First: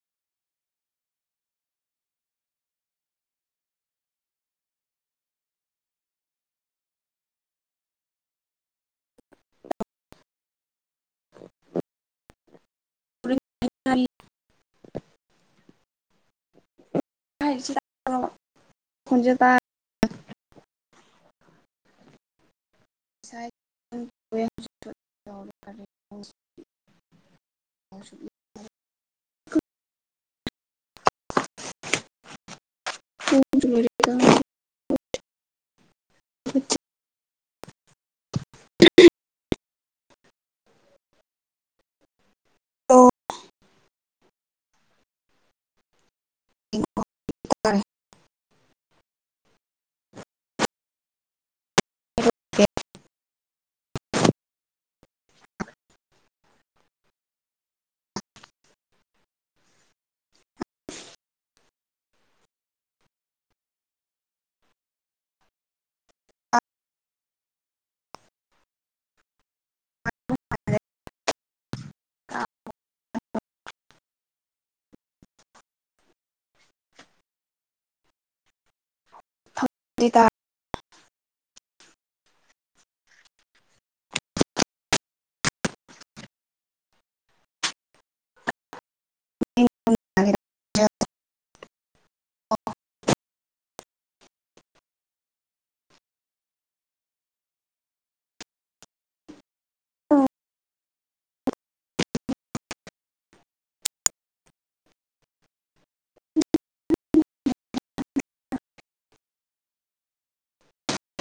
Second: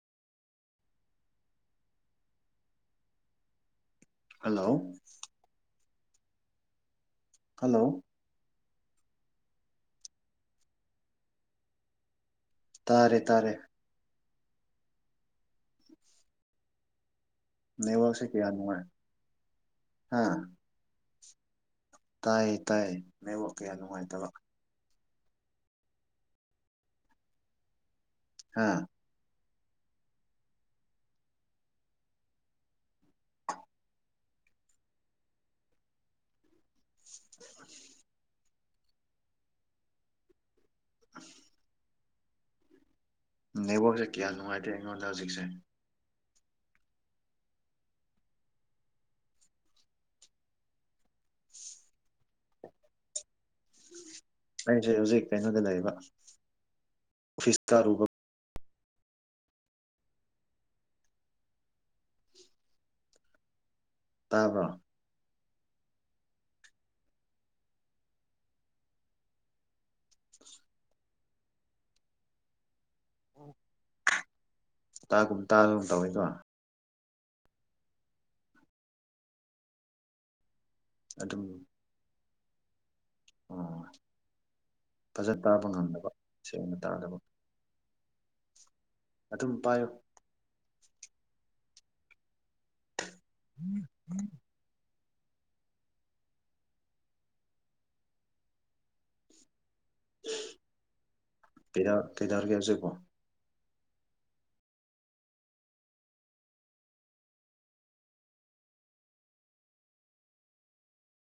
hello hello ꯑ ꯇꯥꯔꯦ ꯇꯥꯔꯦ [unintelligible] ꯅꯕꯣ ꯍꯧꯁꯤꯦ ꯀ ꯌꯥꯅꯨꯡꯉꯥꯏ ꯍꯥꯥ ꯇꯥꯏ ꯇꯥꯏ ꯅꯕꯨ ꯀꯌꯥ ꯅꯨꯡꯉꯥꯏꯇꯕ [unintelligible] [inaudible] ꯍꯥꯥ ꯍꯦꯗ [unintelligible] [inaudible] ꯑ [unintelligible] [inaudible] [unintelligible] [inaudible] ꯍ [unintelligible] [inaudible] ꯑ [unintelligible] [inaudible] ꯅꯦꯠꯋꯥꯛꯁꯦ ꯀꯌꯥ ꯅꯨꯡꯉꯥꯏꯇꯦ ꯑꯩꯉꯣꯟꯗ ꯍꯧꯖꯤꯛꯁꯦ ꯔꯦ [unintelligible] [inaudible] ꯑꯩꯁꯦ ꯍꯧꯖꯤꯛ ꯀꯩꯅꯣꯗ ꯂꯩꯕ ꯑꯣꯐꯤꯁ ꯀꯥꯔꯨꯕ ꯇꯥꯕ꯭ꯔꯣ ꯑ [unintelligible] [inaudible] ꯎꯝ [unintelligible] [inaudible] ꯒꯨꯝ ꯇꯥꯁꯨꯨ ꯇꯧꯋꯗꯣ ꯇ [unintelligible] [inaudible] ꯑꯗꯨ ꯑꯣ ꯐꯖ ꯇꯥꯕ ꯉꯝꯗꯕ ꯁꯦꯡꯅ ꯇꯥꯗꯕ ꯑꯗꯨꯝ ꯄꯥꯏꯌꯨ ꯑ [unintelligible] [inaudible] ꯎꯝ ꯎꯝ [unintelligible] [inaudible] ꯀꯩꯗ ꯀꯩꯗꯔ ꯀꯌꯥꯁꯦꯀꯣ